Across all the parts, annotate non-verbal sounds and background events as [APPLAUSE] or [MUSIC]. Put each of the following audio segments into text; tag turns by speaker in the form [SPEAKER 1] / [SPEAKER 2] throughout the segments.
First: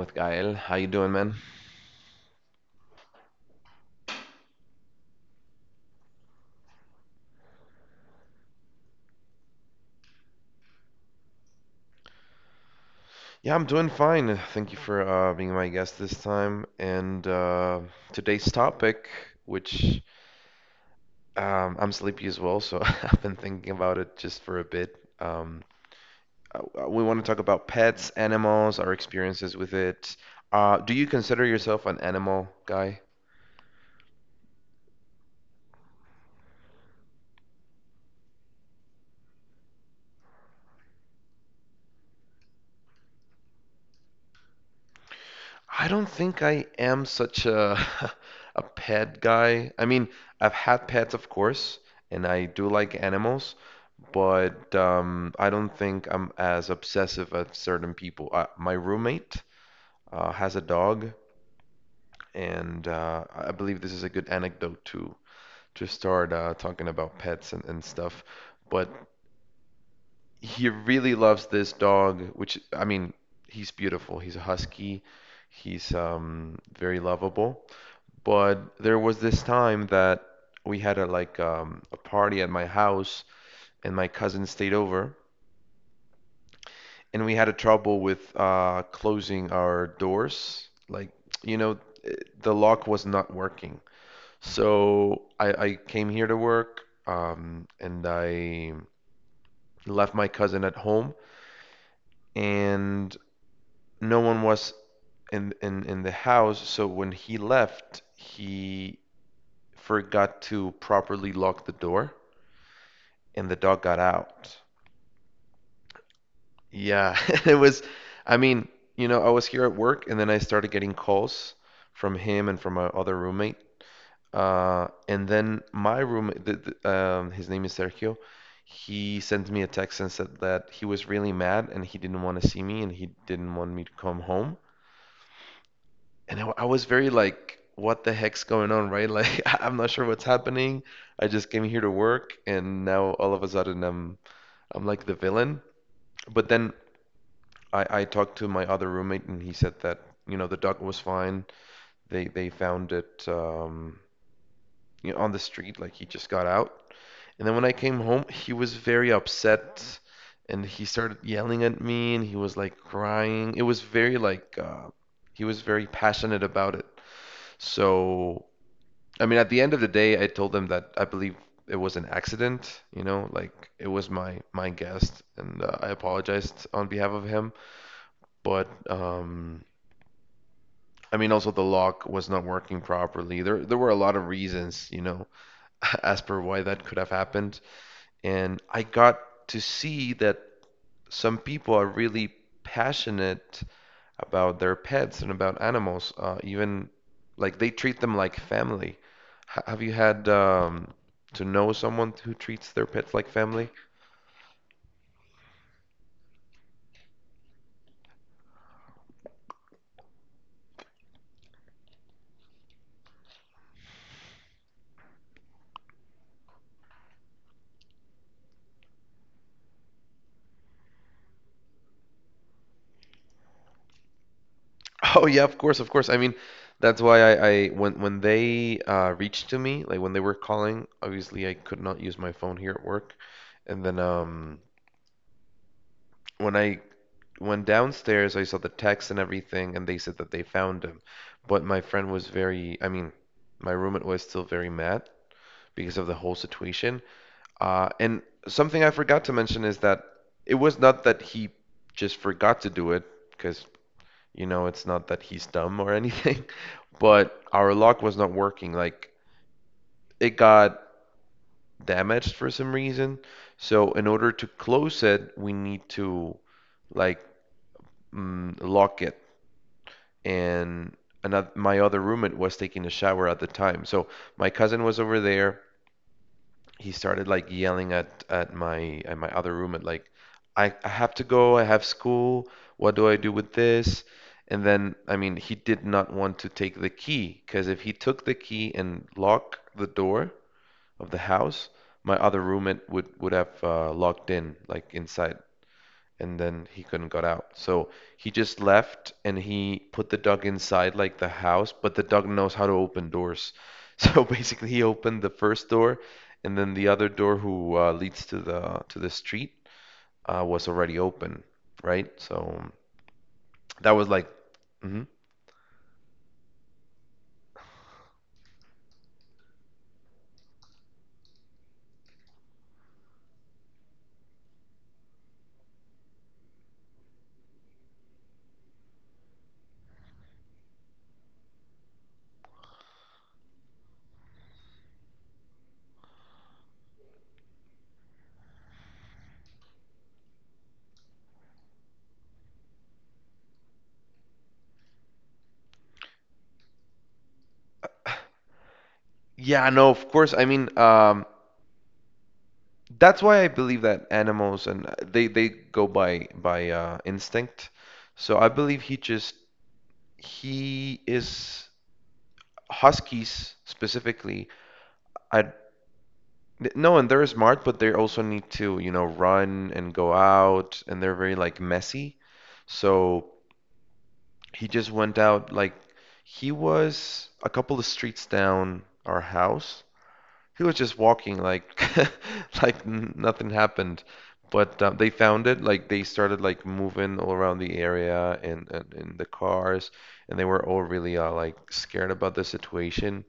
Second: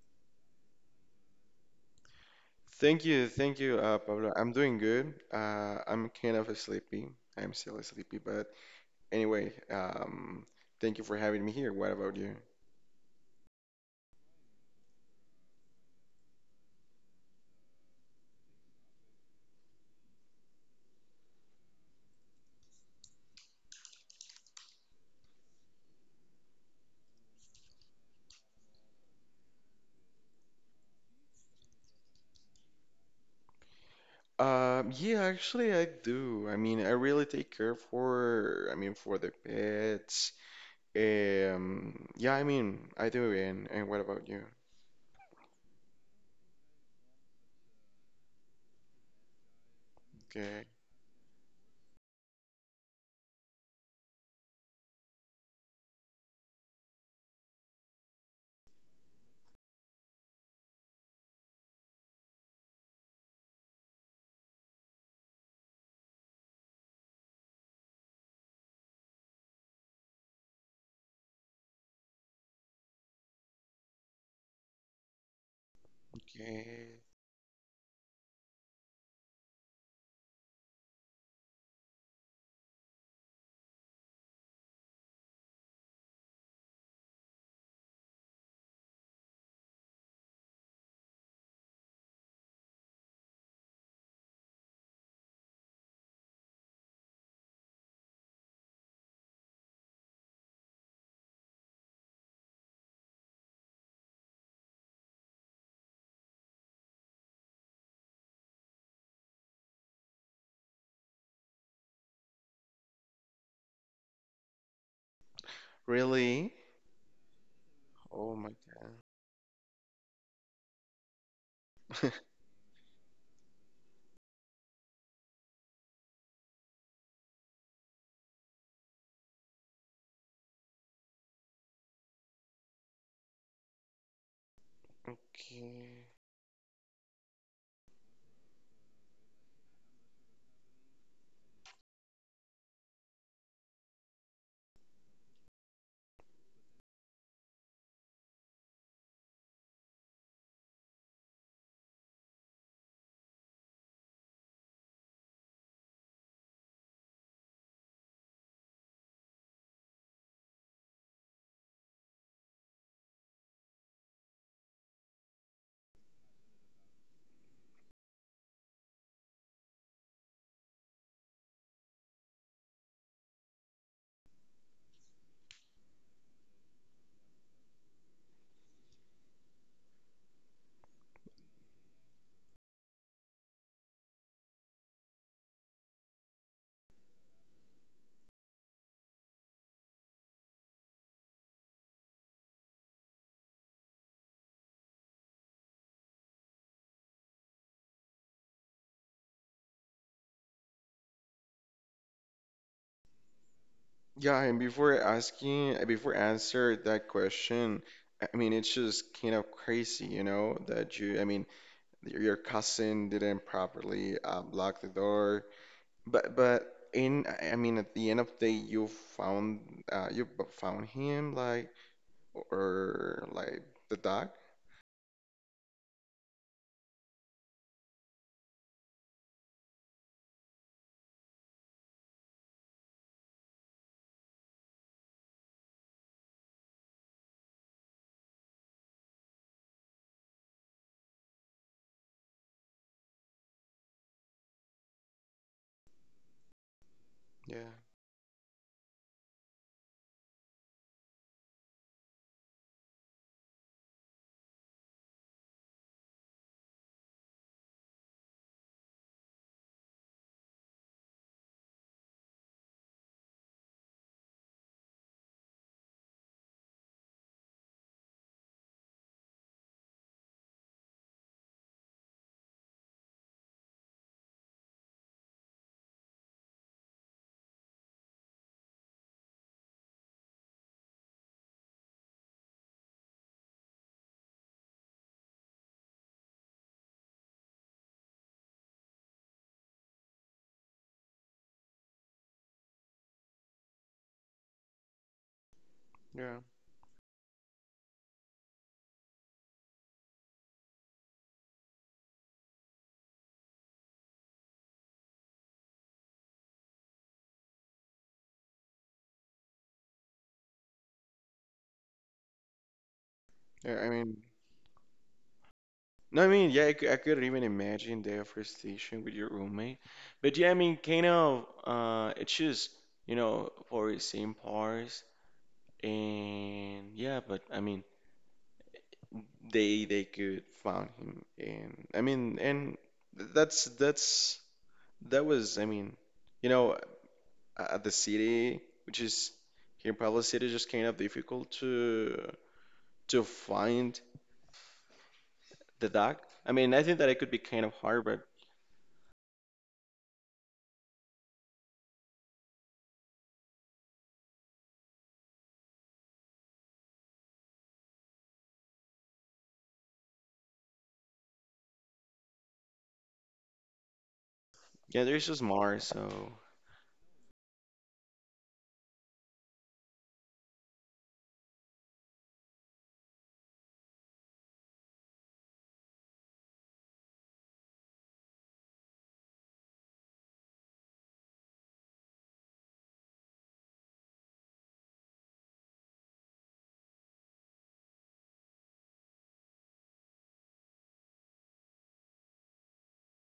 [SPEAKER 1] with Gael. How you doing, man?
[SPEAKER 2] Thank you, Pablo. I'm doing good. I'm kind of sleepy. I'm still sleepy, but anyway, thank you for having me here. What about you?
[SPEAKER 1] Yeah, I'm doing fine. Thank you for being my guest this time. And today's topic, which, I'm sleepy as well, so [LAUGHS] I've been thinking about it just for a bit. We want to talk about pets, animals, our experiences with it. Do you consider yourself an animal guy?
[SPEAKER 2] Yeah, actually, I do. I mean, I really take care for, I mean, for the pets. Yeah, I mean, I do. And what about you?
[SPEAKER 1] I don't think I am such a [LAUGHS] a pet guy. I mean, I've
[SPEAKER 2] Okay,
[SPEAKER 1] had pets, of course, and I do like animals, but I don't think I'm as obsessive as certain people. My roommate has a dog, and I believe this is a good anecdote to start talking about pets and stuff. But he really loves this dog, which, I mean, he's beautiful. He's a husky. He's very
[SPEAKER 2] okay.
[SPEAKER 1] lovable. But there was this time that we had a like a party at my house, and my cousin stayed over, and we had a trouble with closing our doors. Like, you know, the lock was not working. So I came here to work, and I left my cousin at home, and no one was in the house. So when he left, he forgot to properly lock the door. And the dog got out.
[SPEAKER 2] Really?
[SPEAKER 1] Yeah, [LAUGHS] it was,
[SPEAKER 2] Oh
[SPEAKER 1] I
[SPEAKER 2] my
[SPEAKER 1] mean,
[SPEAKER 2] God.
[SPEAKER 1] you know, I was here at work and then I started getting calls from him and from my other roommate. And then my roommate, his name is Sergio, he sent me a text and said that he was really mad and he didn't want to see me and he didn't want me to come home.
[SPEAKER 2] Okay.
[SPEAKER 1] And I was very like, what the heck's going on, right? [LAUGHS] Like, I'm not sure what's happening. I just came here to work and now all of a sudden I'm like the villain. But then I talked to my other roommate and he said that, you know, the dog was fine. They found it you know, on the street, like he just got out. And then when I came home, he was very upset and he started yelling at me and he was like crying. It was very like he was very passionate about it. So, I mean, at the end of the day, I told them that I believe it was an accident, you know, like it was my guest and I apologized on behalf of him, but I mean, also the lock was not working properly. There were a lot of reasons, you know, [LAUGHS] as per why that could have happened. And I got to see that some people are really passionate about their pets and about animals. Even like they treat them like family. H- have you had to know someone who treats their pets like family?
[SPEAKER 2] Yeah, and before asking, before answer that question, I mean, it's just kind of crazy, you know, that you, I mean, your cousin didn't properly lock the door, but in, I mean, at the end of the day, you found, you found him, like, or like the dog.
[SPEAKER 1] Oh yeah, of course, of course. I mean, that's why I when they reached to me, like when they were calling, obviously I could not use my phone here at work. And then when I went downstairs, I saw the text and everything, and they said that they found him. But my friend was very, I mean, my roommate was still very mad because of the whole situation.
[SPEAKER 2] Yeah,
[SPEAKER 1] And something I forgot to mention is that it was not that he just forgot to do it, because you know, it's not that he's dumb or anything, [LAUGHS] but our lock was not working. Like it got damaged for some reason. So in order to close it, we need to like lock it. And my other roommate was taking a shower at the time. So my cousin was over there. He started like yelling at my other roommate like I have to go, I have school, what do I do with this? And then I mean he did not want to take the key because if he took the key and locked the door of the house, my other roommate would have locked in like inside
[SPEAKER 2] yeah,
[SPEAKER 1] and then he couldn't got out. So he just left and he put the dog inside like the house, but the dog knows how to open doors. [LAUGHS] So basically he opened the first door and then the other door who leads to the street was already open, right? So
[SPEAKER 2] yeah. I
[SPEAKER 1] that was
[SPEAKER 2] mean.
[SPEAKER 1] like mhm.
[SPEAKER 2] No, I mean, yeah, I couldn't even imagine the frustration with your roommate. But yeah, I mean, kind of, it's just, you know, for the same parts. And yeah, but I mean, they could found him, and I mean, and that's that was, I mean, you know, at the city, which is here in Puebla City, just kind of difficult to find the dog. I mean, I think that it could be kind of hard, but
[SPEAKER 1] Yeah, no, of course. I mean, that's why I believe that animals and they go by instinct. So I believe he just he is Huskies specifically,
[SPEAKER 2] yeah, there's just
[SPEAKER 1] I
[SPEAKER 2] more, so.
[SPEAKER 1] no, and they're smart, but they also need to, you know, run and go out, and they're very like messy. So he just went out like he was a couple of streets down our house. He was just walking like [LAUGHS] like nothing happened. But they found it. Like they started like moving all around the area and in the cars, and they were all really like scared about the situation.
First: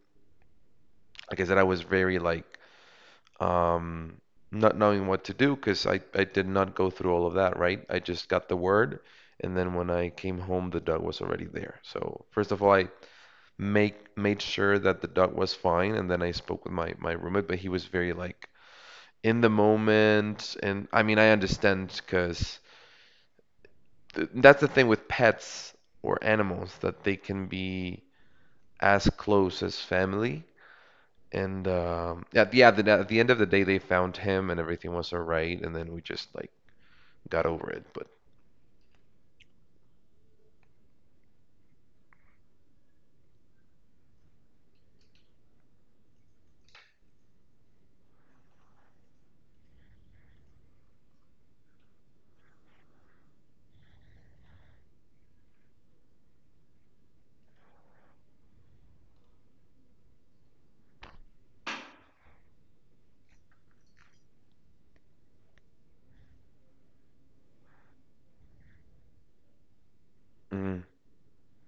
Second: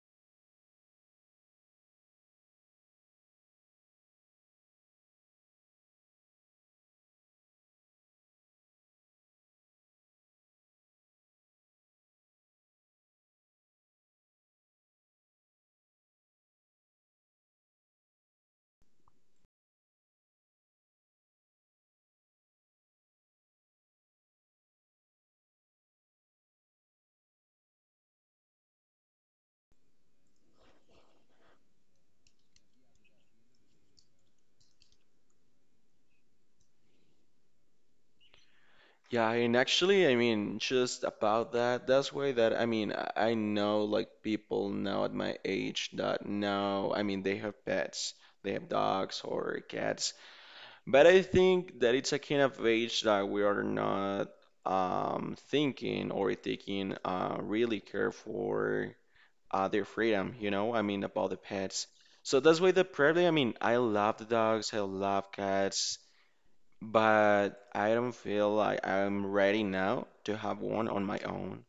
[SPEAKER 1] Like I said, I was very like um, not knowing what to do because I did not go through all of that, right? I just got the word, and then when I came home, the dog was already there. So first of all, I make made sure that the dog was fine, and then I spoke with my roommate, but he was very like in the moment, and I mean I understand because th that's the thing with pets or animals that they can be as close as family. And at the, yeah, at the end of the day, they found him and everything was all right. And then we just like got over it. But
[SPEAKER 2] Yeah, and actually, I mean, just about that, that's why that, I mean, I know like people now at my age that now, I mean, they have pets, they have dogs or cats, but I think that it's a kind of age that we are not thinking or taking really care for their freedom, you know, I mean, about the pets. So that's why the probably, I mean, I love the dogs, I love cats but I don't feel like I'm ready now to have
[SPEAKER 1] mm,
[SPEAKER 2] one on my own.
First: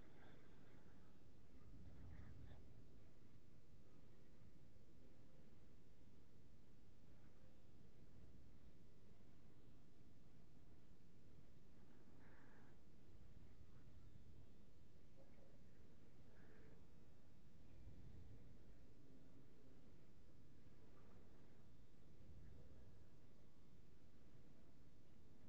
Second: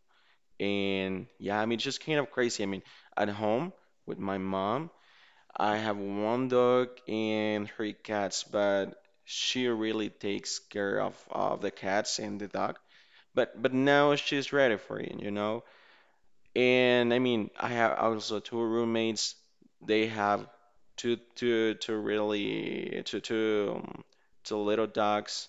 [SPEAKER 2] And yeah, I mean, it's just kind of crazy. I mean, at home with my mom, I have one dog and three cats, but she really takes care of the cats and the dog. But now she's ready for it, you know. And I mean, I have also two roommates. They have two two two really two two two little dogs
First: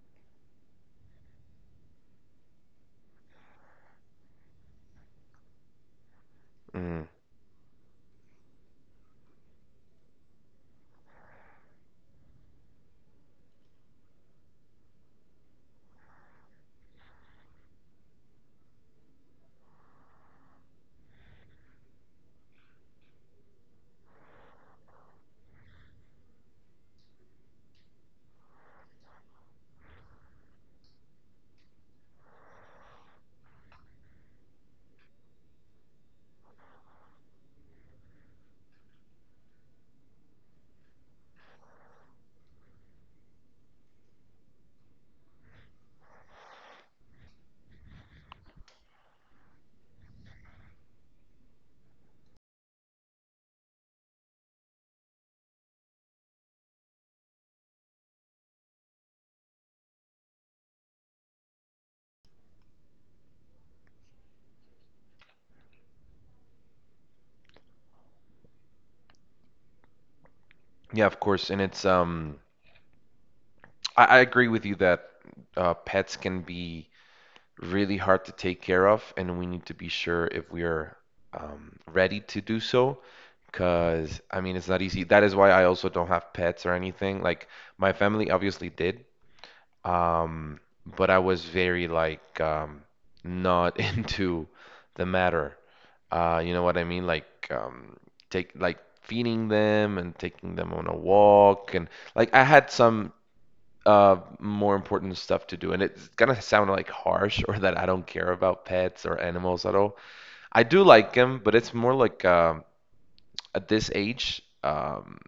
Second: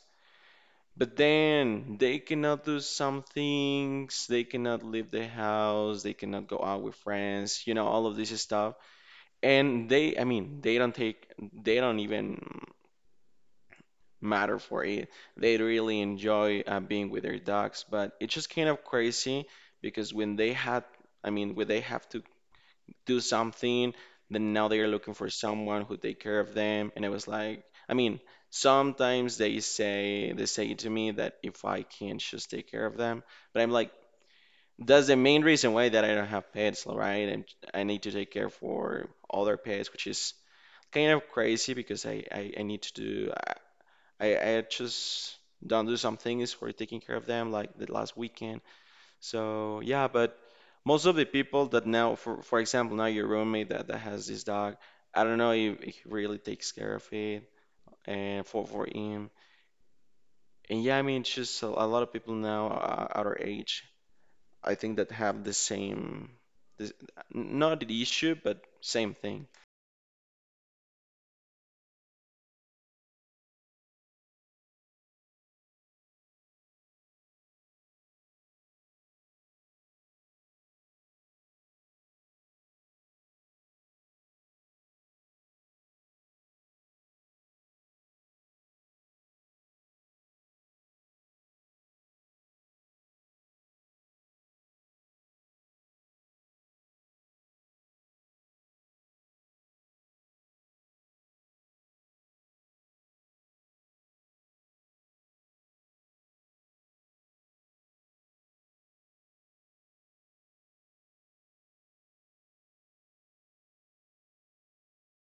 [SPEAKER 2] but then they cannot do some things, they cannot leave the house, they cannot go out with
[SPEAKER 1] mm.
[SPEAKER 2] friends, you know, all of this stuff. And they, I mean, they don't even matter for it. They really enjoy being with their dogs, but it's just kind of crazy because when they had, I mean, when they have to do something, then now they are looking for someone who take care of them. And it was like, I mean, sometimes they say to me that if I can just take care of them, but I'm like, that's the main reason why that I don't have pets, right? And I need to take care for other pets, which is kind of crazy because I need to do I just don't do some things for taking care of them, like the last weekend. So yeah, but most of the people that now, for example, now your roommate that, that has this dog, I don't know if he really takes care of it and for him. And yeah, I mean, it's just a lot of people now at our age, I think that have the same, this, not the issue, but same thing.
[SPEAKER 1] Yeah, of course. And it's I agree with you that pets can be really hard to take care of, and we need to be sure if we are ready to do so. Because I mean, it's not easy. That is why I also don't have pets or anything. Like my family obviously did. Um, but I was very like not [LAUGHS] into the matter. You know what I mean? Like take like feeding them and taking them on a walk and like I had some more important stuff to do. And it's gonna sound like harsh or that I don't care about pets or animals at all. I do like them, but it's more like at this age,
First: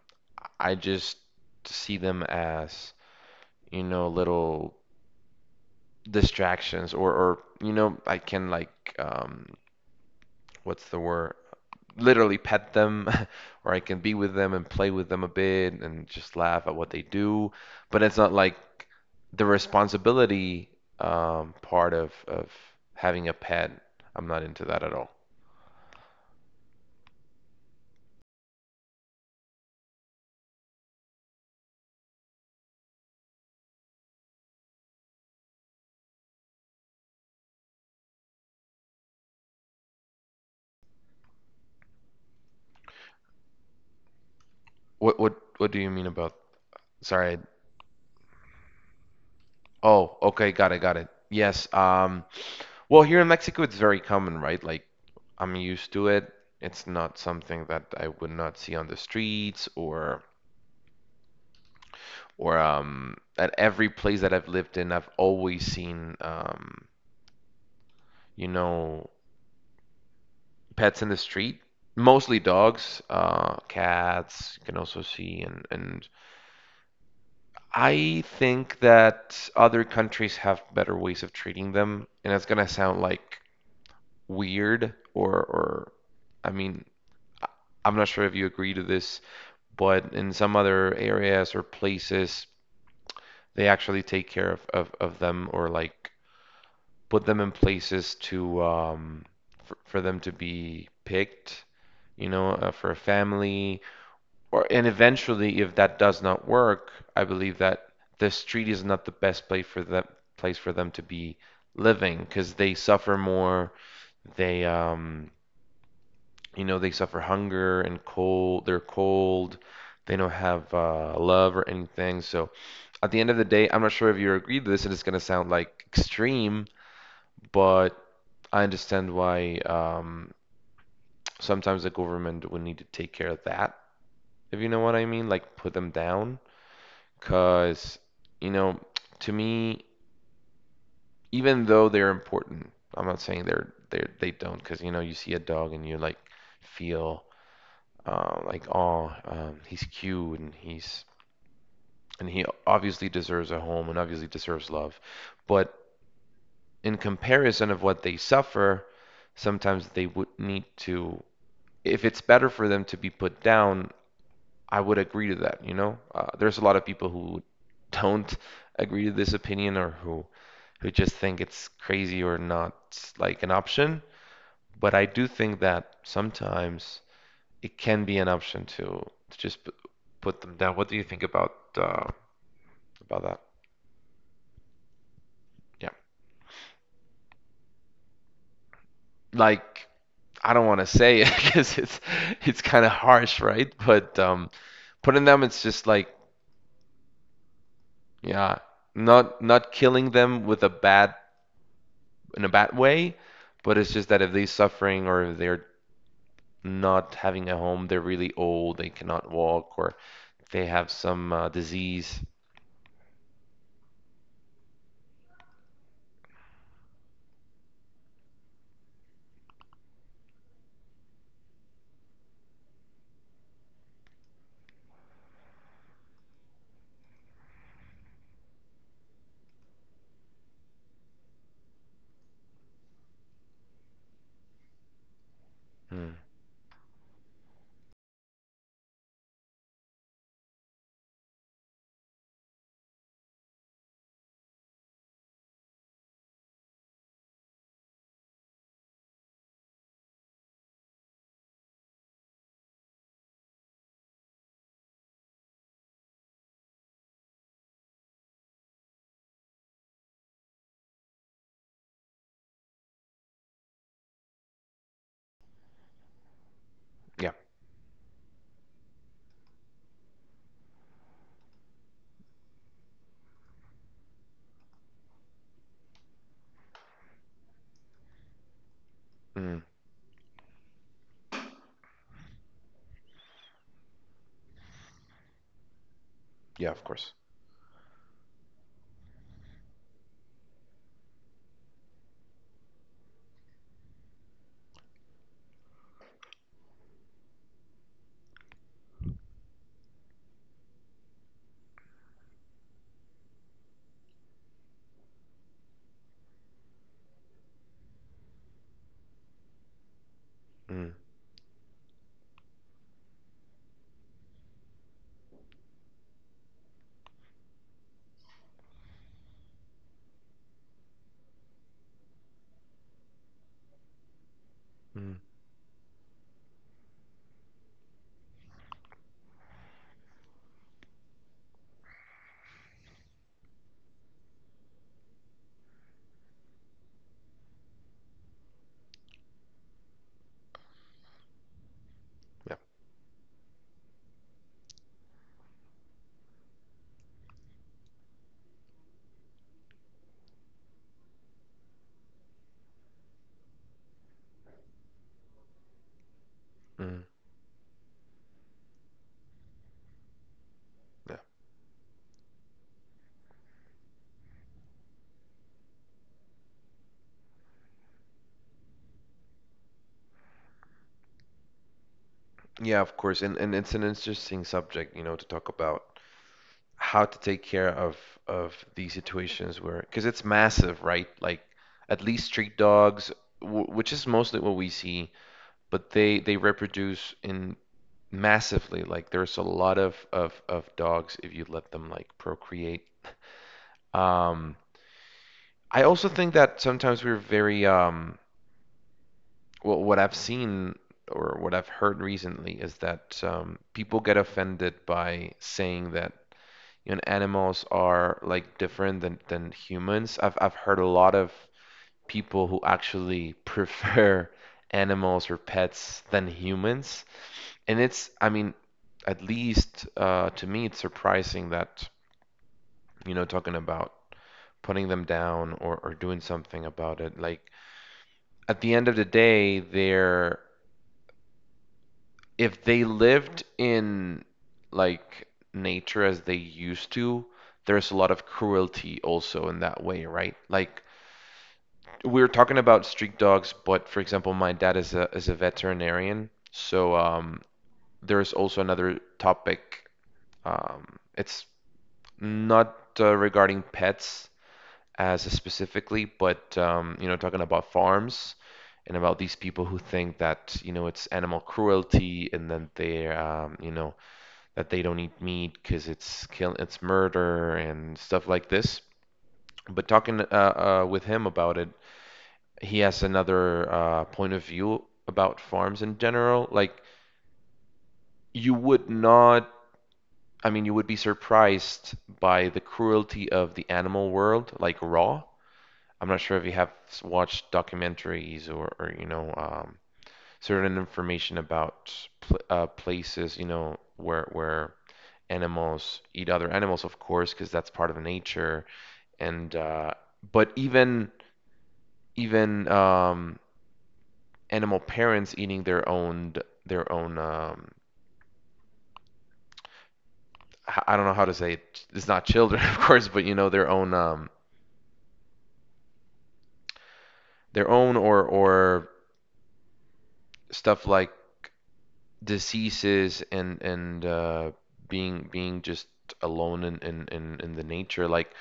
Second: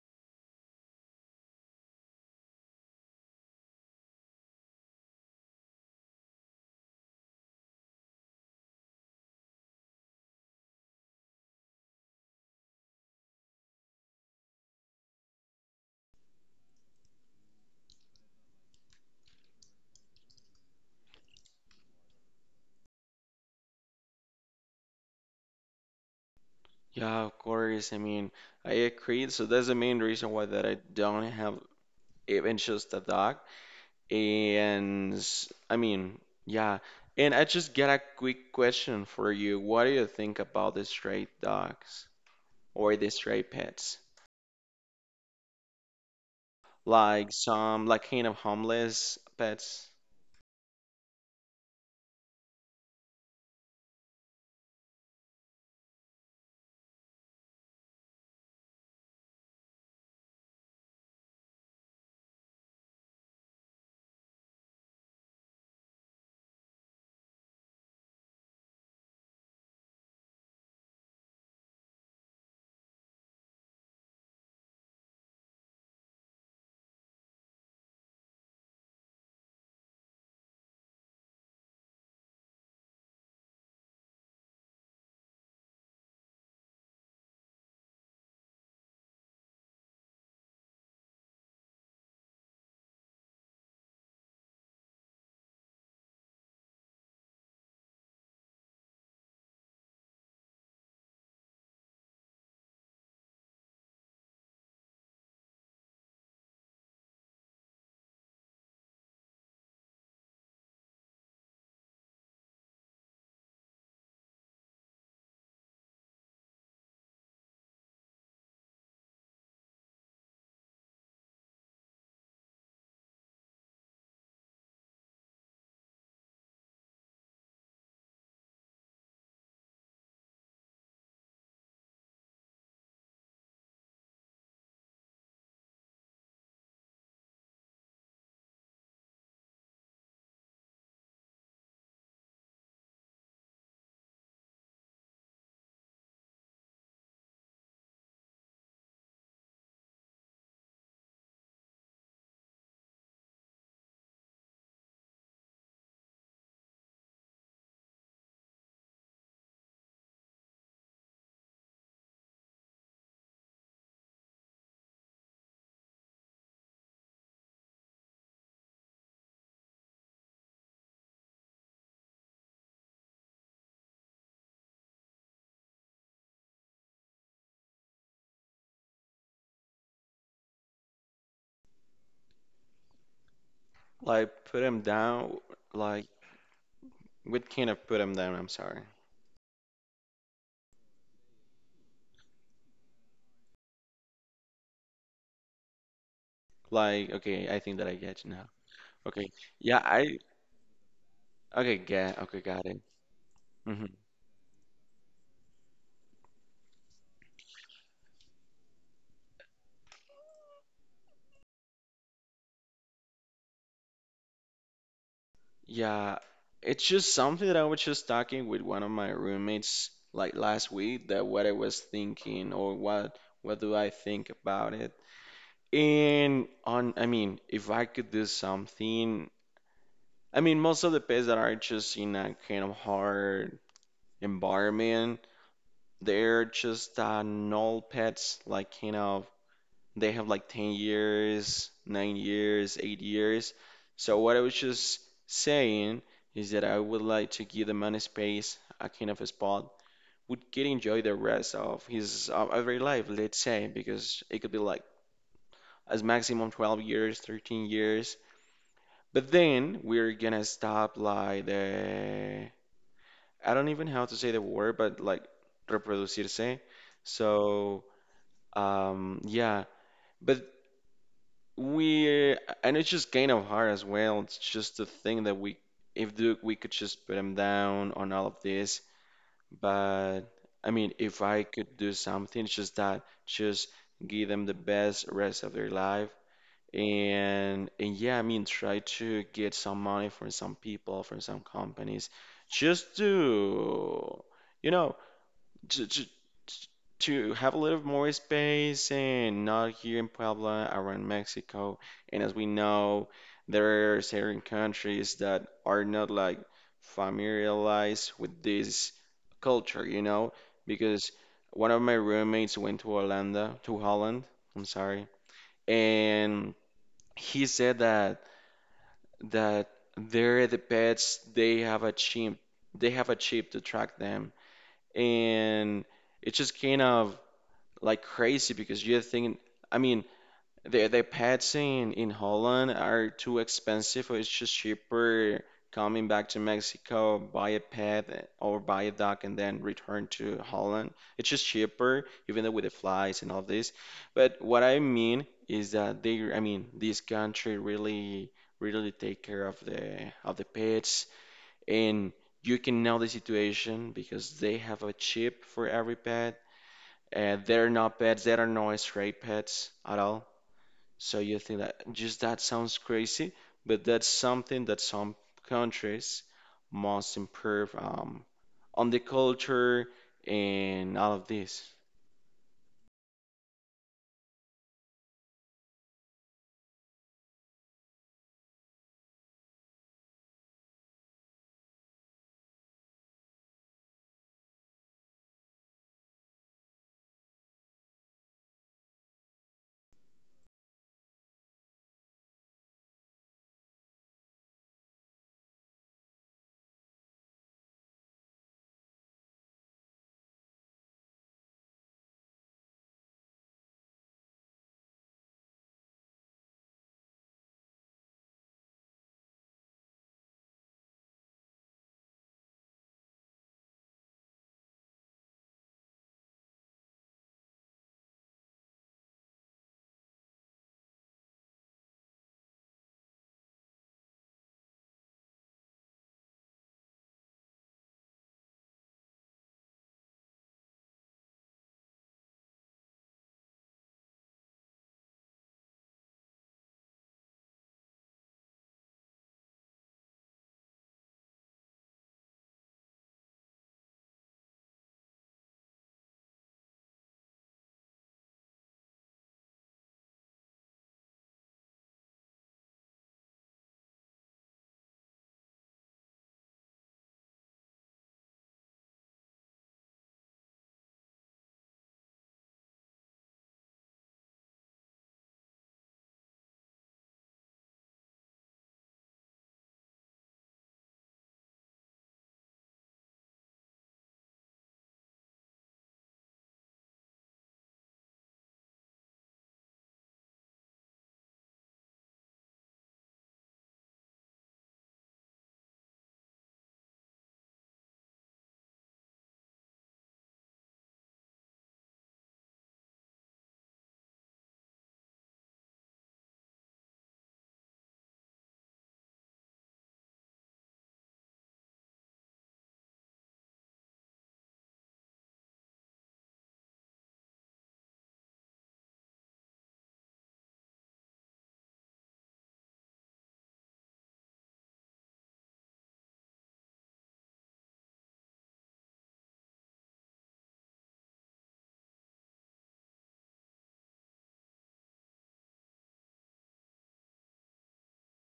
[SPEAKER 1] I just see them as you know little distractions or you know I can like um what's the word? Literally pet them [LAUGHS] or I can be with them and play with them a bit and just laugh at what they do. But it's not like the responsibility part of having a pet. I'm not into that at all.
[SPEAKER 2] Yeah, of course. I mean, I agree. So that's the main reason why that I don't have even just a dog. And I mean, yeah. And I just got a quick question for you. What do you think about the stray dogs or the stray pets?
[SPEAKER 1] What do you mean about? Sorry.
[SPEAKER 2] Like
[SPEAKER 1] I-
[SPEAKER 2] some, like kind of homeless pets?
[SPEAKER 1] Oh, okay, got it, got it. Yes, um, well, here in Mexico, it's very common, right? Like, I'm used to it. It's not something that I would not see on the streets or at every place that I've lived in, I've always seen you know, pets in the street. Mostly dogs, cats, you can also see and I think that other countries have better ways of treating them, and it's gonna sound like weird, or I mean, I'm not sure if you agree to this but in some other areas or places, they actually take care of them or like put them in places to for them to be picked, you know, for a family. Or and eventually, if that does not work, I believe that the street is not the best place for them to be living because they suffer more. They you know, they suffer hunger and cold. They're cold. They don't have love or anything. So at the end of the day, I'm not sure if you agree to this, and it's going to sound like extreme, but I understand why sometimes the government would need to take care of that, if you know what I mean, like put them down. Because, you know, to me, even though they're important, I'm not saying they don't, because, you know, you see a dog and you like feel like, oh, he's cute and he's and he obviously deserves a home and obviously deserves love. But in comparison of what they suffer, sometimes they would need to, if it's better for them to be put down, I would agree to that, you know? There's a lot of people who don't agree to this opinion or who just think it's crazy or not like an option, but I do think that sometimes it can be an option to put them down. What do you think about that?
[SPEAKER 2] Like put them down?
[SPEAKER 1] Yeah.
[SPEAKER 2] Like what kind of put them down? I'm sorry.
[SPEAKER 1] Like I don't want to say it [LAUGHS] because it's kind of harsh, right? But putting them, it's just like
[SPEAKER 2] Like okay, I think that I get you now.
[SPEAKER 1] yeah,
[SPEAKER 2] Okay,
[SPEAKER 1] not
[SPEAKER 2] yeah,
[SPEAKER 1] killing
[SPEAKER 2] I
[SPEAKER 1] them with a bad
[SPEAKER 2] okay, get okay,
[SPEAKER 1] in a
[SPEAKER 2] got
[SPEAKER 1] bad
[SPEAKER 2] it.
[SPEAKER 1] way, but
[SPEAKER 2] Mm-hmm.
[SPEAKER 1] it's just that if they're suffering or if they're not having a home, they're really old, they cannot walk, or they have some disease.
[SPEAKER 2] Yeah, it's just something that I was just talking with one of my roommates like last week that what I was thinking or what do I think about it. And on, I mean, if I could do something, I mean, most of the pets that are just in a kind of hard environment,
[SPEAKER 1] Mm,
[SPEAKER 2] they're just null pets, like kind of they have like 10 years, 9 years, 8 years. So what I was just saying is that I would like to give the man a space, a kind of a spot, would get enjoy the rest of his of every life, let's say, because it could be like as maximum 12 years, 13 years. But then we're gonna stop like the I don't even know how to say the word, but like reproducirse.
[SPEAKER 1] yeah,
[SPEAKER 2] So yeah. But We and it's just gain of heart as well. It's just the thing that we if Duke we could just put him down on all of this.
[SPEAKER 1] mm,
[SPEAKER 2] But I mean, if I could do something, it's just that just give them the best rest of their life.
[SPEAKER 1] yeah, of course.
[SPEAKER 2] And yeah, I mean, try to get some money from some people, from some companies, just to you know to, to, to have a little more space and not here in Puebla, around Mexico. And as we know, there are certain countries that are not like familiarized with this culture, you know,
[SPEAKER 1] Mm,
[SPEAKER 2] because one of my roommates went to Holanda, to Holland, I'm sorry, and he said that there the pets they have achieved to track them,
[SPEAKER 1] mm,
[SPEAKER 2] and it's just kind of like crazy because you're thinking, I mean, the pets in Holland are too expensive, or it's just cheaper coming back to Mexico, buy a pet or buy a dog and then return to Holland. It's just cheaper, even though
[SPEAKER 1] yeah,
[SPEAKER 2] with the flies and all this. But what I mean is that they, I mean, this country really, really take care of the pets and. You can know the situation because they have a chip for every pet
[SPEAKER 1] mm,
[SPEAKER 2] and they're not pets, they are not stray pets at all.
[SPEAKER 1] yeah,
[SPEAKER 2] So you think that just that sounds crazy, but that's something that some countries must improve on the culture and all of this.
[SPEAKER 1] yeah, of course. And it's an interesting subject, you know, to talk about how to take care of these situations, where because it's massive, right? Like at least street dogs, w which is mostly what we see, but they reproduce in massively. Like there's a lot of dogs if you let them like procreate. Um, I also think that sometimes we're very well, what I've seen or what I've heard recently is that people get offended by saying that, you know, animals are like different than humans. I've heard a lot of people who actually prefer [LAUGHS] animals or pets than humans, and it's, I mean, at least to me, it's surprising that, you know, talking about putting them down or doing something about it. Like at the end of the day, they're, if they lived in like nature as they used to, there's a lot of cruelty also in that way, right? Like we were talking about street dogs, but for example, my dad is a veterinarian, so there's also another topic. It's not regarding pets as specifically, but you know, talking about farms and about these people who think that, you know, it's animal cruelty and then they, you know, that they don't eat meat because it's murder and stuff like this. But talking with him about it, he has another point of view about farms in general. Like, you would not, I mean, you would be surprised by the cruelty of the animal world, like raw. I'm not sure if you have watched documentaries or you know, certain information about pl places, you know, where animals eat other animals, of course, because that's part of nature. And but even animal parents eating their own their own um I don't know how to say it. It's not children, [LAUGHS] of course, but you know their own or stuff like diseases and being just alone in the nature, like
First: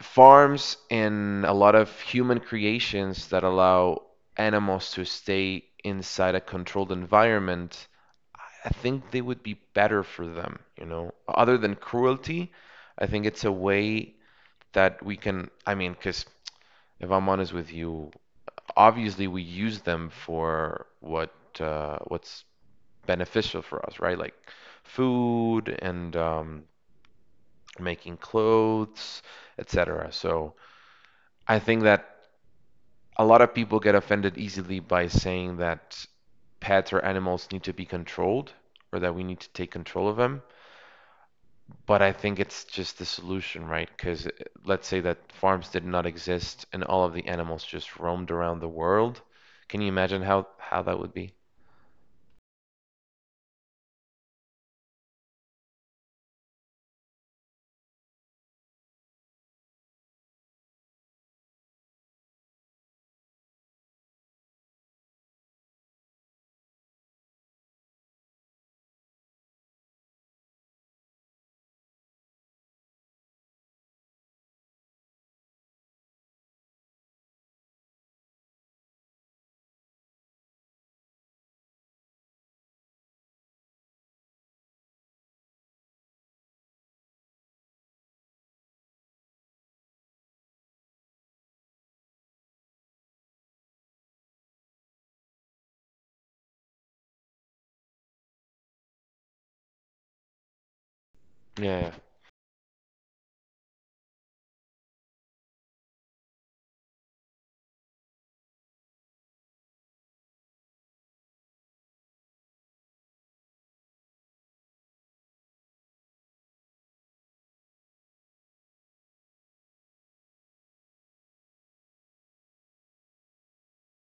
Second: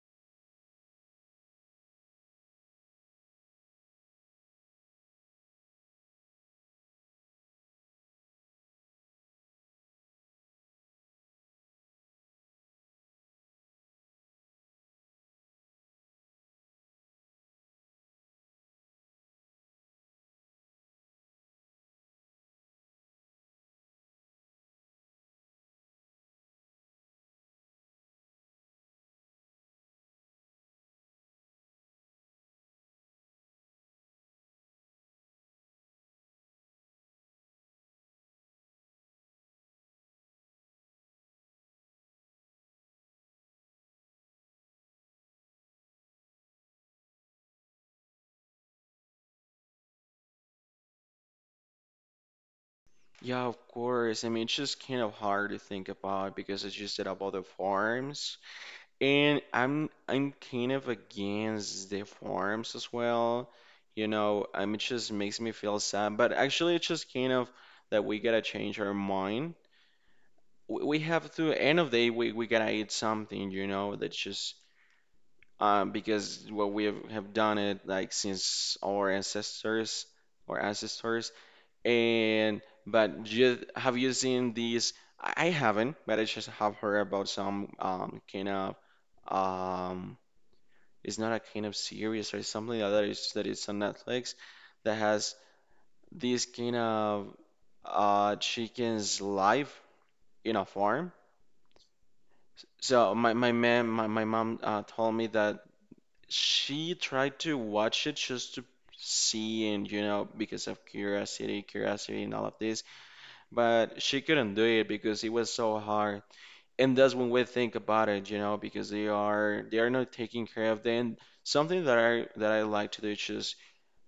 [SPEAKER 1] farms and a lot of human creations that allow animals to stay inside a controlled environment, I think they would be better for them, you know. Other than cruelty, I think it's a way that we can, I mean, because if I'm honest with you, obviously we use them for what's beneficial for us, right? Like food and making clothes, etc. So I think that a lot of people get offended easily by saying that pets or animals need to be controlled or that we need to take control of them. But I think it's just the solution, right? Because let's say that farms did not exist and all of the animals just roamed around the world. Can you imagine how that would be?
[SPEAKER 2] Yeah, of course. I mean, it's just kind of hard to think about because it's just about the farms. And I'm kind of against the forms as well. You know, it just makes me feel sad. But actually, it's just kind of that we gotta change our mind. We have to, end of the day, we gotta eat something, you know, that's just because what we have done it like since our ancestors or ancestors. And but you, have you seen these? I haven't, but I just have heard about some kind of um it's not a kind of series or something like that. It's that it's on Netflix that has this kind of chicken's life in a farm.
[SPEAKER 1] Yeah.
[SPEAKER 2] So my mom told me that she tried to watch it just to see and you know because of curiosity, curiosity and all of this, but she couldn't do it because it was so hard. And that's when we think about it, you know, because they are not taking care of them. Something that I like to do is just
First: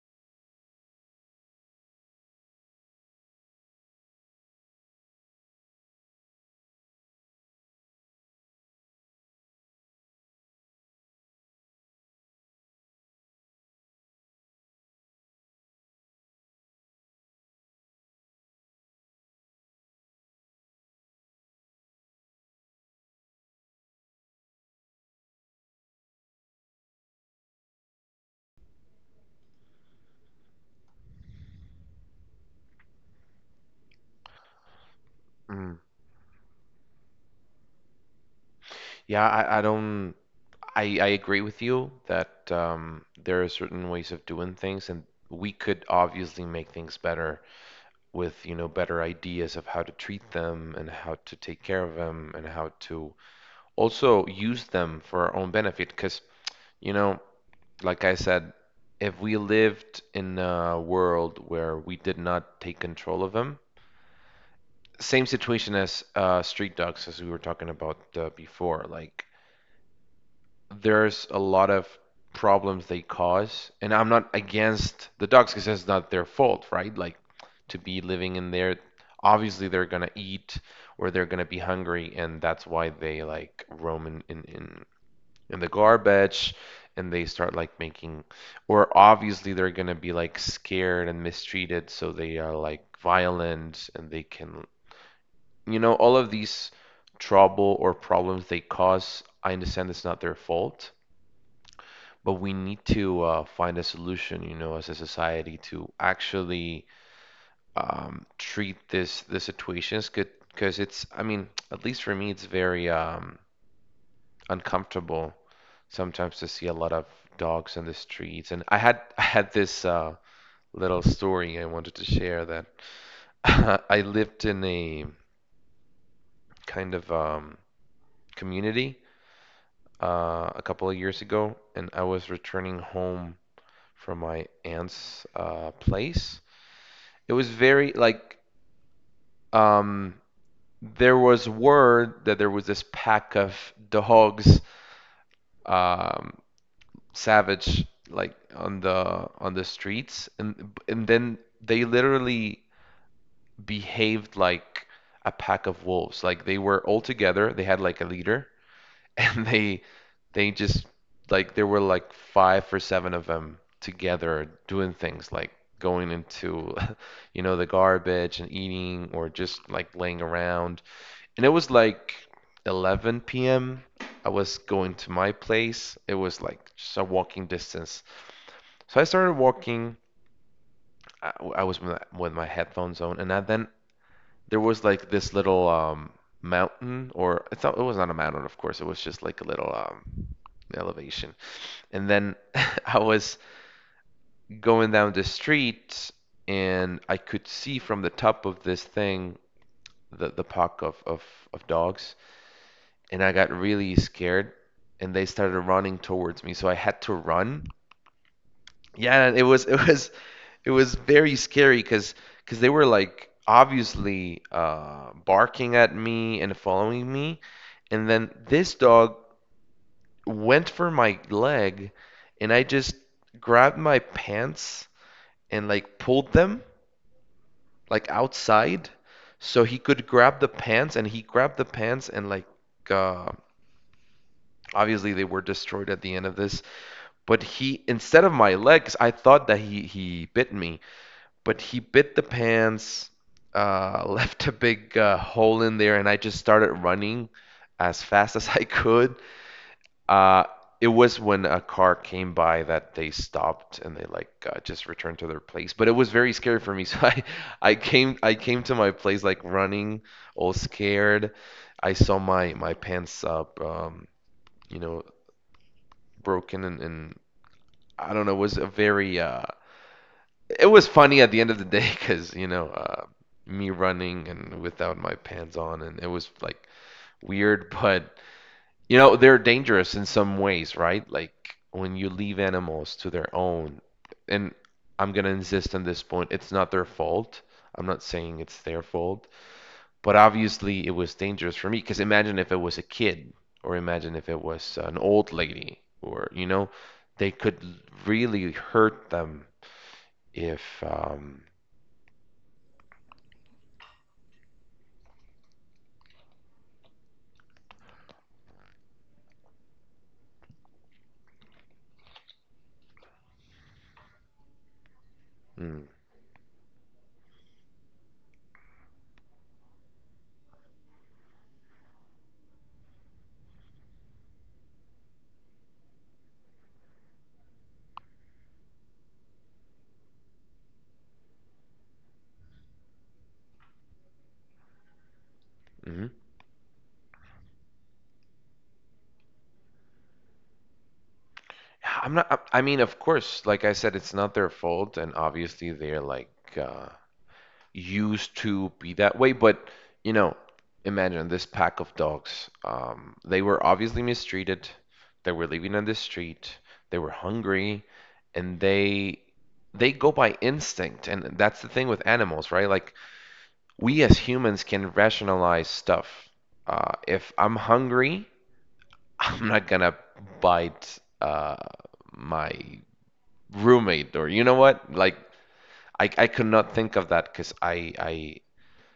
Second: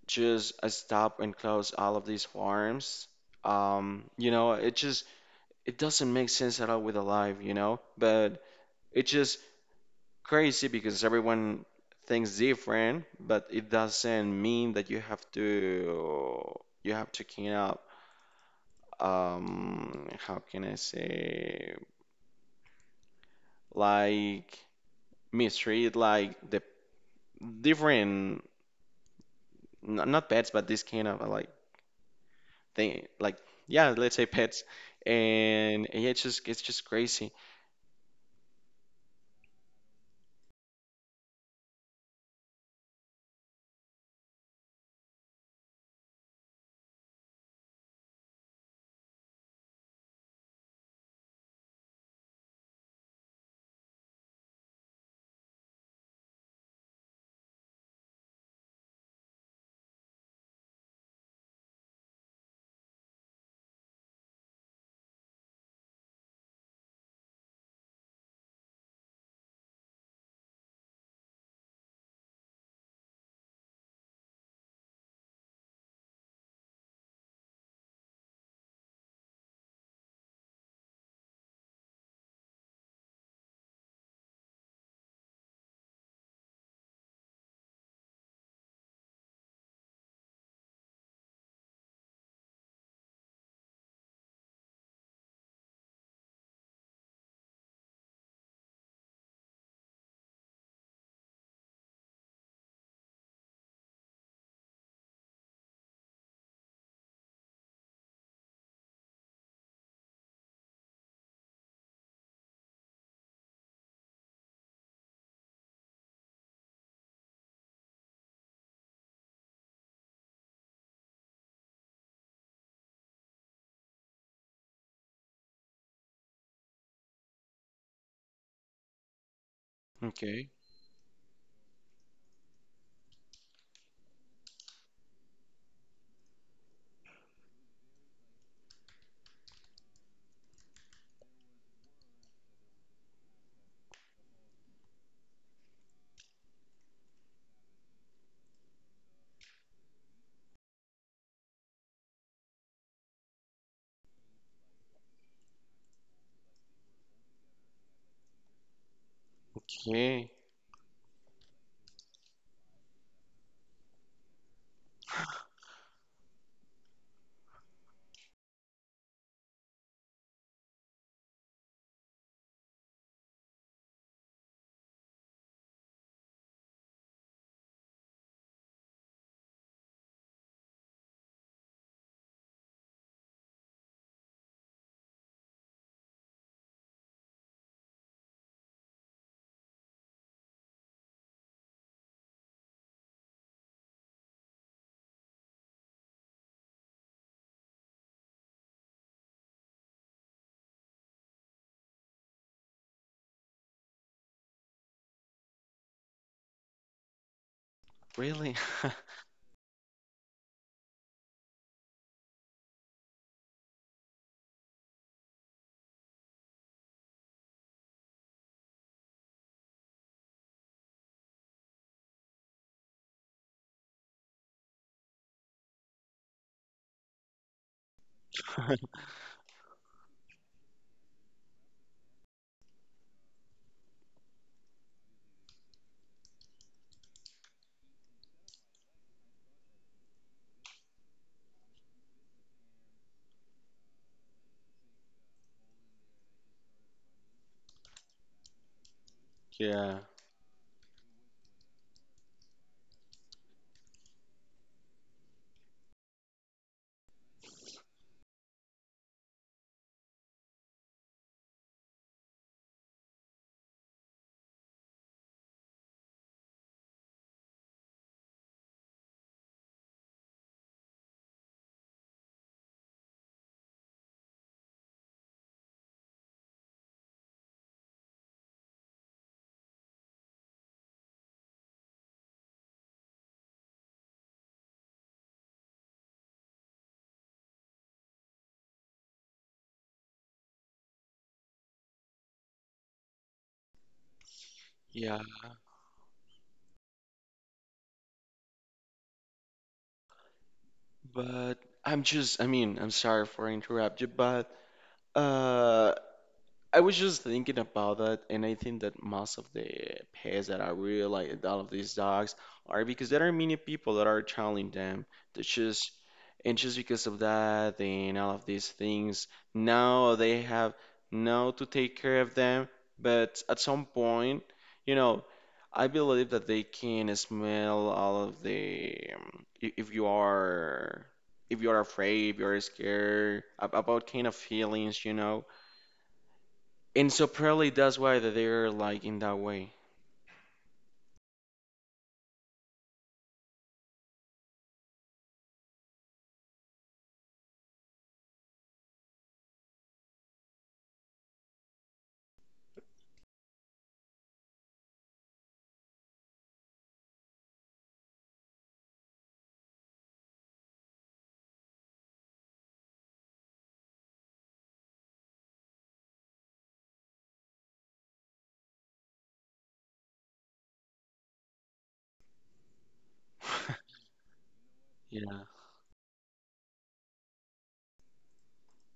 [SPEAKER 2] just uh, stop and close all of these farms. You know, it just it doesn't make sense at all with alive, you know, but it's just crazy because everyone thinks different, but it doesn't mean that you have to clean up. How can I say like mistreat like the different not pets, but this kind of like thing like yeah let's say pets
[SPEAKER 1] Mm.
[SPEAKER 2] and yeah it's just crazy.
[SPEAKER 1] Yeah, I don't, I agree with you that there are certain ways of doing things and we could obviously make things better with, you know, better ideas of how to treat them and how to take care of them and how to also use them for our own benefit because, you know, like I said, if we lived in a world where we did not take control of them, same situation as street dogs, as we were talking about before. Like, there's a lot of problems they cause, and I'm not against the dogs because that's not their fault, right? Like, to be living in there, obviously they're gonna eat or they're gonna be hungry, and that's why they like roam in the garbage and they start like making, or obviously they're gonna be like scared and mistreated so they are like violent and they can, you know, all of these trouble or problems they cause, I understand it's not their fault, but we need to find a solution, you know, as a society to actually treat this the situations good, because it's, I mean, at least for me it's very uncomfortable sometimes to see a lot of dogs in the streets. And I had this little story I wanted to share, that [LAUGHS] I lived in a kind of community
[SPEAKER 2] Okay.
[SPEAKER 1] a couple of years ago, and I was returning home from my aunt's place. It was very like um, there was word that there was this pack of dogs, um, savage like on the streets, and then they literally behaved like a pack of wolves. Like they were all together, they had like a leader, [LAUGHS] and they
[SPEAKER 2] Okay.
[SPEAKER 1] they just, like, there were like five or seven of them together doing things like going into [LAUGHS] you know the garbage and eating or just like laying around. And it was like 11 p.m. I was going to my place. It was like just a walking distance, so I started walking. I was with with my headphones on, and then there was like this little mountain, or it's not, it was not a mountain, of course. It was just like a little elevation. And then [LAUGHS] I was going down the street, and I could see from the top of this thing the pack of dogs, and I got really scared, and they started running towards me. So I had to run.
[SPEAKER 2] Really?
[SPEAKER 1] Yeah, it was very scary because they were like obviously barking at me and following me, and then this dog went for my leg, and I just grabbed my pants and like pulled them like outside, so he could grab the pants, and he grabbed the pants and like, uh, obviously they were destroyed at the end of this. But he, instead of my legs, I thought that he bit me, but he bit the pants, [LAUGHS] left a big hole in there, and I just started running as fast [LAUGHS] as I could.
[SPEAKER 2] [LAUGHS] Yeah,
[SPEAKER 1] Uh, it was when a car came by that they stopped and they like just returned to their place. But it was very scary for me, [LAUGHS] so I came to my place like running, all scared. I saw my pants up, you know, broken, and I don't know. It was a very it was funny at the end of the day because, you know, me running and without my pants on and it was like weird, [LAUGHS] but you know they're dangerous in some ways, right? Like when you leave animals to their own, and I'm going to insist on this point, it's not their fault, I'm not saying it's their fault, but obviously it was dangerous for me, because imagine if it was a kid, or imagine if it was an
[SPEAKER 2] yeah,
[SPEAKER 1] old lady, or, you know, they could really hurt them if
[SPEAKER 2] but I'm just, I mean, I'm sorry for interrupt you, but uh I was just thinking about that, and I think that most of the pets that are really like all of these dogs are because there are many people that are challenging them. They
[SPEAKER 1] mm,
[SPEAKER 2] just and just because of that and all of these things, now they have now to take care of them. But at some point, you know, I believe that they can smell all of the if you are afraid, if you are scared about kind of feelings, you know.
[SPEAKER 1] hmm.
[SPEAKER 2] And so probably that's why that they're like in that way.
[SPEAKER 1] Yeah, I'm not. I mean, of course, like I said, it's not their fault, and obviously they're like uh, used to be that way. But, you know, imagine this pack of dogs. They were obviously mistreated. They were living on the street. They were hungry, and they go by instinct. And that's the thing with animals, right? Like we as humans can rationalize stuff. If I'm hungry, [LAUGHS] I'm not gonna bite my roommate or you know what? Like
[SPEAKER 2] Yeah.
[SPEAKER 1] I could not think of that because I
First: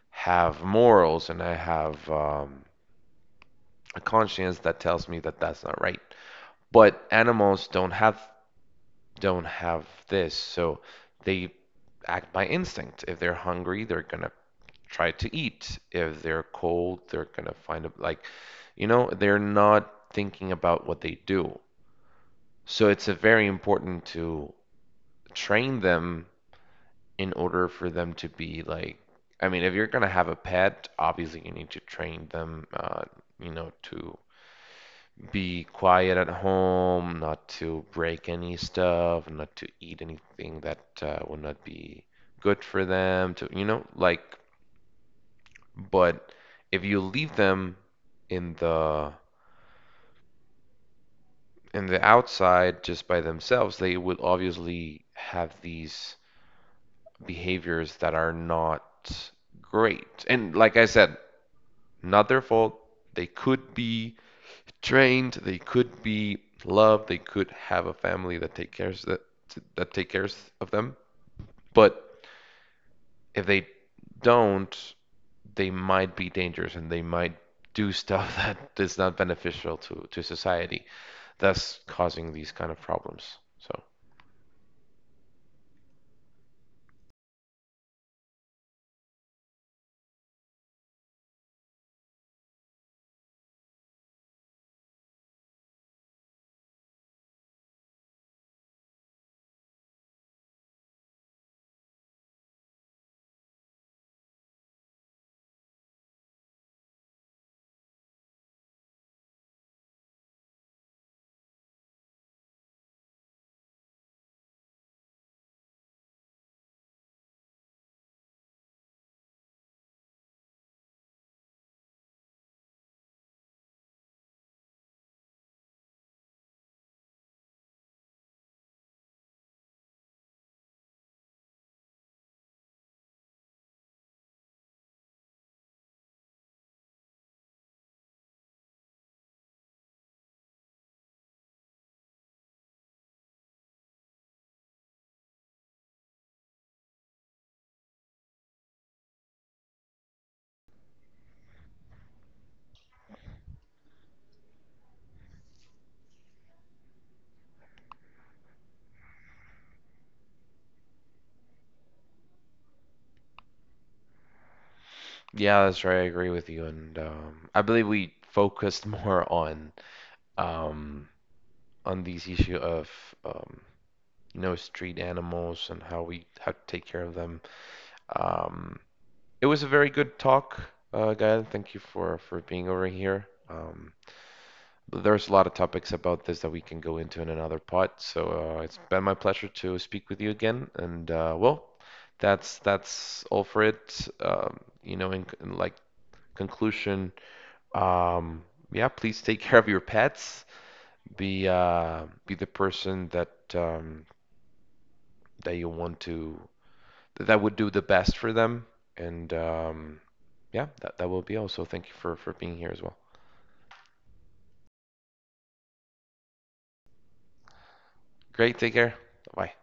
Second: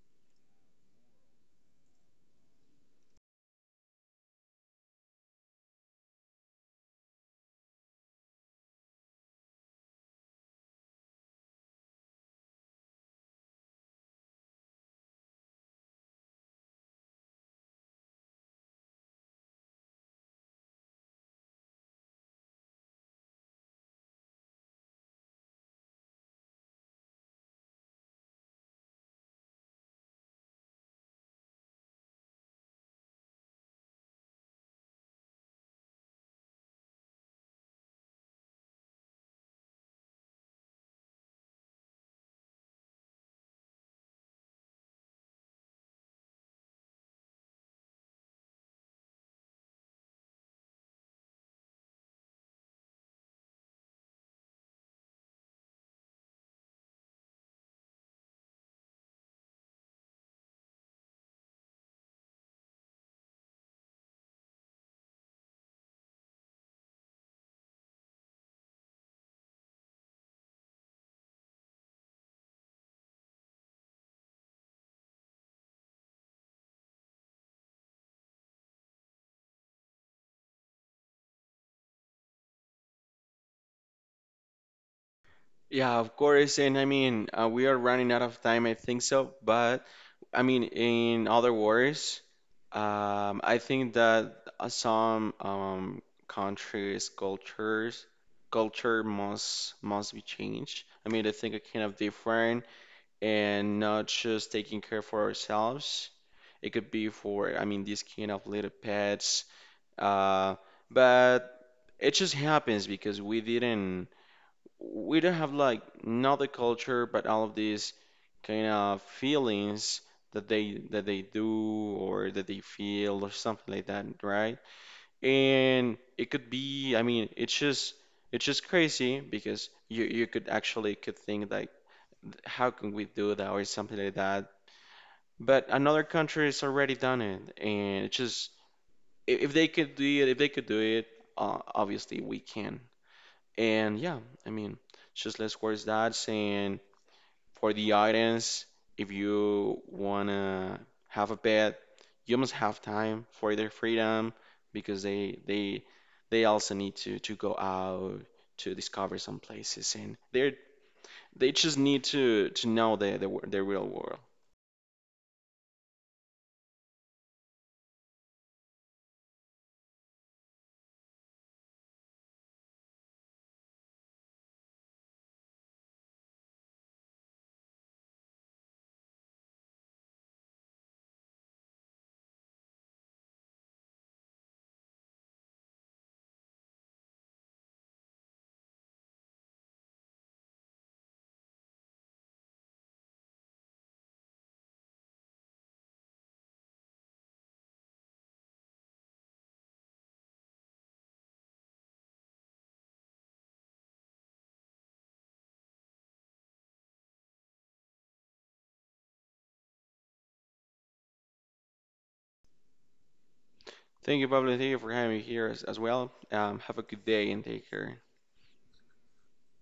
[SPEAKER 1] have morals and I have a conscience that tells me that that's not right. But animals don't have this, so they act by instinct. If they're hungry, they're gonna try to eat. If they're cold, they're gonna find a, like, you know, they're not thinking about what they do. So it's a very important to train them in order for them to be like, I mean, if you're gonna have a pet, obviously you need to train them, you know, to be quiet at home, not to break any stuff, not to eat anything that would not be good for them, to you know, like. But if you leave them in the outside just by themselves, they will obviously have these behaviors that are not great. And like I said, not their fault. They could be trained, they could be loved, they could have a family that take cares that take cares of them. But if they don't, they might be dangerous and they might do [LAUGHS] stuff that is not beneficial to society, that's causing these kind of problems. So
[SPEAKER 2] Yeah, of course. And I mean, we are running out of time, I think so. But I mean, in other words, I think that some countries, cultures, culture must be changed. I mean, I think it kind of different and not just taking care for ourselves. It could be for, I mean, these kind of little pets. Uh, but it just happens because we don't have like not the culture but all of these kind of feelings that they do or that they feel or something like that, right? And it could be, I mean, it's just crazy because you could actually could think like how can we do that or something like that. But another country has already done it and it's just if they could do it, if they could do it, obviously we can. And yeah, I mean, just let's words that. And for the audience, if you wanna have a pet, you must have time for their freedom because they they also need to go out to discover some places, and they're they just need to know the real world.
[SPEAKER 1] yeah, that's right. I agree with you, and I believe we focused [LAUGHS] more um, on these issue of, um, you know, street animals and how we how to take care of them. Um, it was a very good talk, Gael. Thank you for being over here. There's a lot of topics about this that we can go into in another pod. So it's been my pleasure to speak with you again. And well, that's all for it. You know, in like conclusion, um, yeah, please take care of your pets. Be the person that that you want to, that would do the best for them. And yeah, that will be all. So thank you for being here as well.
[SPEAKER 2] Thank you, Pablo. Thank you for having me here as well. Have a good day and take care.
[SPEAKER 1] Great. Take care. Bye.